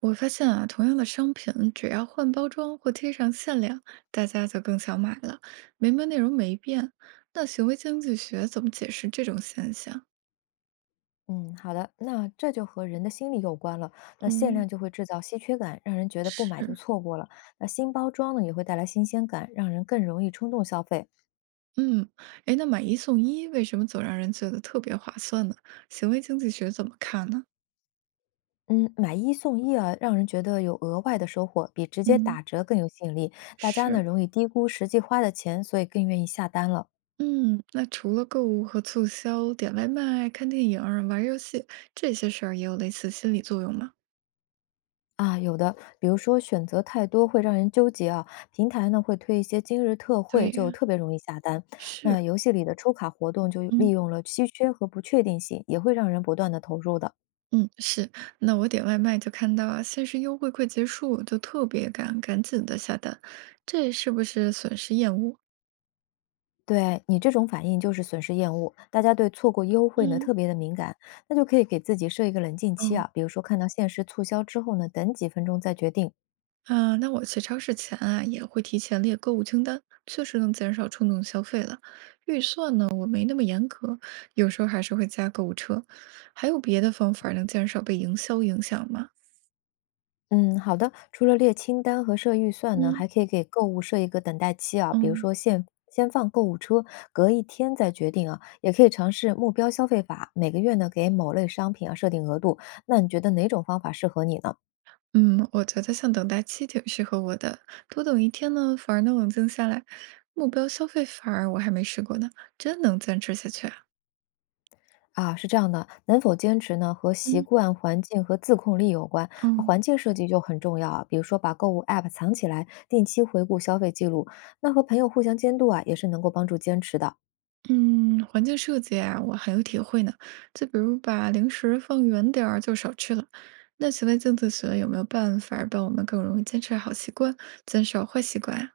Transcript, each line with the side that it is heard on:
right: 我发现啊，同样的商品，只要换包装或贴上限量，大家就更想买了。明明内容没变，那行为经济学怎么解释这种现象？
left: 嗯，好的，那这就和人的心理有关了。那
right: 哦，
left: 限量就会制造稀缺感，让人觉得不买就
right: 是，
left: 错过了。那新包装呢，也会带来新鲜感，让人更容易冲动消费。
right: 嗯，诶，那买一送一为什么总让人觉得特别划算呢？行为经济学怎么看呢？
left: 嗯，买一送一啊，让人觉得有额外的收获，比直接
right: 嗯，
left: 打折更有吸引力。大家呢
right: 是，
left: 容易低估实际花的钱，所以更愿意下单了。
right: 嗯，那除了购物和促销，点外卖、看电影、玩儿游戏这些事儿，也有类似心理作用吗？
left: 啊，有的，比如说选择太多会让人纠结啊，平台呢会推一些今日特惠，就
right: 对，
left: 特别容易下单。
right: 是，
left: 那游戏里的抽卡活动就利
right: 嗯。
left: 用了稀缺和不确定性，也会让人不断的投入的。
right: 嗯，是。那我点外卖就看到啊，限时优惠快结束，就特别赶，赶紧的下单，这是不是损失厌恶？
left: 对，你这种反应就是损失厌恶，大家对错过优惠呢
right: 嗯，
left: 特别的敏感，那就可以给自己设一个冷静期
right: 哦，
left: 啊，比如说看到限时促销之后呢，等几分钟再决定。
right: 啊，那我去超市前啊，也会提前列购物清单，确实能减少冲动消费了。预算呢，我没那么严格，有时候还是会加购物车。还有别的方法能减少被营销影响吗？
left: 嗯，好的。除了列清单和设预算呢，
right: 嗯，
left: 还可以给购物设一个等待期啊，
right: 哦。
left: 比如说限，先放购物车，隔一天再决定啊。也可以尝试目标消费法，每个月呢给某类商品啊设定额度。那你觉得哪种方法适合你呢？
right: 嗯，我觉得像等待期挺适合我的，多等一天呢，反而能冷静下来。目标消费反而我还没试过呢，真能坚持下去啊！
left: 啊，是这样的，能否坚持呢和习
right: 嗯
left: 惯、环境和自控力有关。
right: 哦，
left: 啊，环境设计就很重要啊，比如说把购物 App 藏起来，定期回顾消费记录。那和朋友互相监督啊，也是能够帮助坚持的。
right: 嗯，环境设计啊，我很有体会呢。就比如把零食放远点儿，就少吃了。那行为经济学有没有办法儿帮我们更容易坚持好习惯，减少坏习惯啊？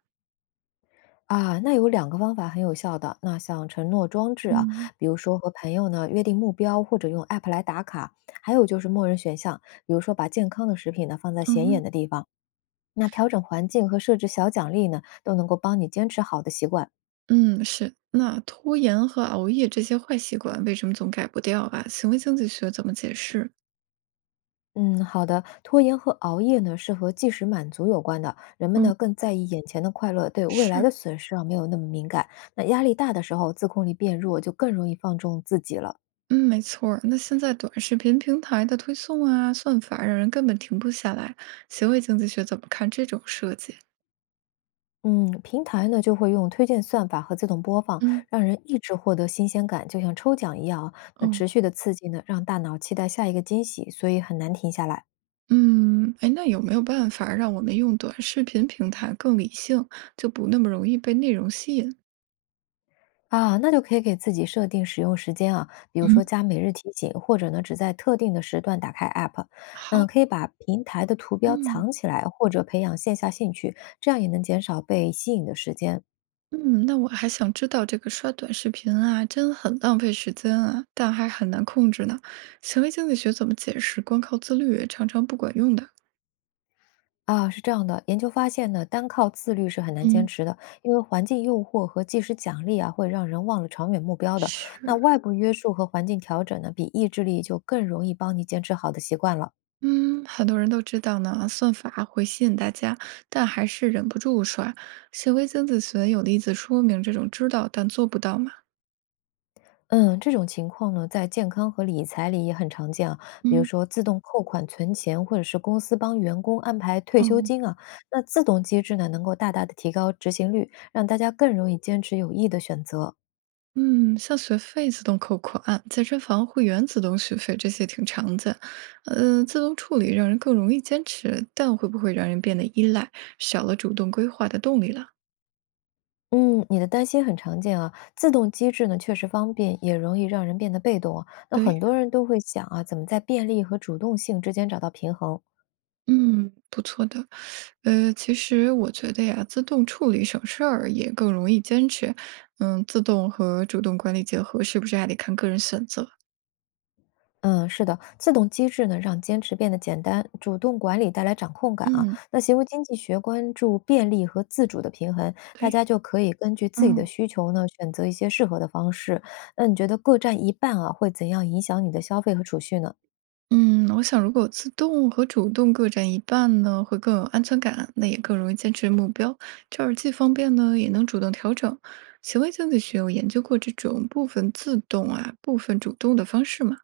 left: 啊，那有两个方法很有效的。那像承诺装置啊，
right: 嗯
left: 比如说和朋友呢约定目标，或者用 app 来打卡；还有就是默认选项，比如说把健康的食品呢放在显眼
right: 嗯
left: 的地方。那调整环境和设置小奖励呢，都能够帮你坚持好的习惯。
right: 嗯，是。那拖延和熬夜这些坏习惯，为什么总改不掉啊？行为经济学怎么解释？
left: 嗯，好的。拖延和熬夜呢是和即时满足有关的，人们
right: 嗯，
left: 呢更在意眼前的快乐，对未来的
right: 是。
left: 损失啊没有那么敏感。那压力大的时候，自控力变弱，就更容易放纵自己了。
right: 嗯，没错儿。那现在短视频平台的推送啊，算法让人根本停不下来。行为经济学怎么看这种设计？
left: 嗯，平台呢就会用推荐算法和自动播放，
right: 嗯，
left: 让人一直获得新鲜感，就像抽奖一样啊。那
right: 哦，
left: 持续的刺激呢，让大脑期待下一个惊喜，所以很难停下来
right: 嗯，哎，那有没有办法让我们用短视频平台更理性，就不那么容易被内容吸引？
left: 啊。那就可以给自己设定使用时间啊，比如说
right: 嗯。
left: 加每日提醒，或者呢只在特定的时段打开 App。嗯，
right: 好，
left: 可以把平台的图标
right: 嗯
left: 藏起来，或者培养线下兴趣，这样也能减少被吸引的时间。
right: 嗯，那我还想知道这个刷短视频啊，真很浪费时间啊，但还很难控制呢。行为经济学怎么解释光靠自律常常不管用的？
left: 啊，是这样的，研究发现呢，单靠自律是很难坚
right: 嗯，
left: 持的，因为环境诱惑和即时奖励啊，会让人忘了长远目标的。那
right: 是，
left: 外部约束和环境调整呢，比意志力就更容易帮你坚持好的习惯了。
right: 嗯，很多人都知道呢，算法会吸引大家，但还是忍不住刷。行为经济学有例子说明这种知道但做不到嘛。
left: 嗯，这种情况呢，在健康和理财里也很常见啊，比如
right: 嗯，
left: 说自动扣款存钱，或者是公司帮员工安排退休
right: 哦，
left: 金啊。那自动机制呢，能够大大的提高执行率，让大家更容易坚持有益的选择。
right: 嗯，像学费自动扣款、健身房会员自动续费这些挺常见。自动处理让人更容易坚持，但会不会让人变得依赖，少了主动规划的动力了？
left: 嗯，你的担心很常见啊。自动机制呢，确实方便，也容易让人变得被动啊。那很
right: 对，
left: 多人都会想啊，怎么在便利和主动性之间找到平衡？
right: 嗯，不错的。其实我觉得呀，自动处理省事儿也更容易坚持。嗯，自动和主动管理结合，是不是还得看个人选择？
left: 嗯，是的，自动机制呢，让坚持变得简单，主动管理带来掌控感啊。
right: 嗯
left: 那行为经济学关注便利和自主的平衡，大
right: 对，
left: 家就可以根据自己的
right: 嗯
left: 需求呢，选择一些适合的方式。那你觉得各占一半啊，会怎样影响你的消费和储蓄呢？
right: 嗯，我想如果自动和主动各占一半呢，会更有安全感，那也更容易坚持目标。这儿既方便呢，也能主动调整。行为经济学有研究过这种部分自动啊，部分主动的方式嘛？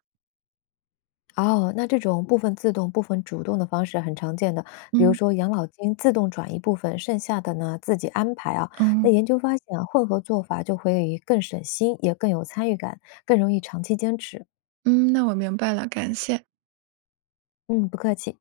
left: 哦，那这种部分自动、部分主动的方式很常见的，比如
right: 嗯
left: 说养老金自动转移部分，剩下的呢自己安排啊。那
right: 嗯
left: 研究发现啊，混合做法就会更省心，也更有参与感，更容易长期坚持。
right: 嗯，那我明白了，感谢。
left: 嗯，不客气。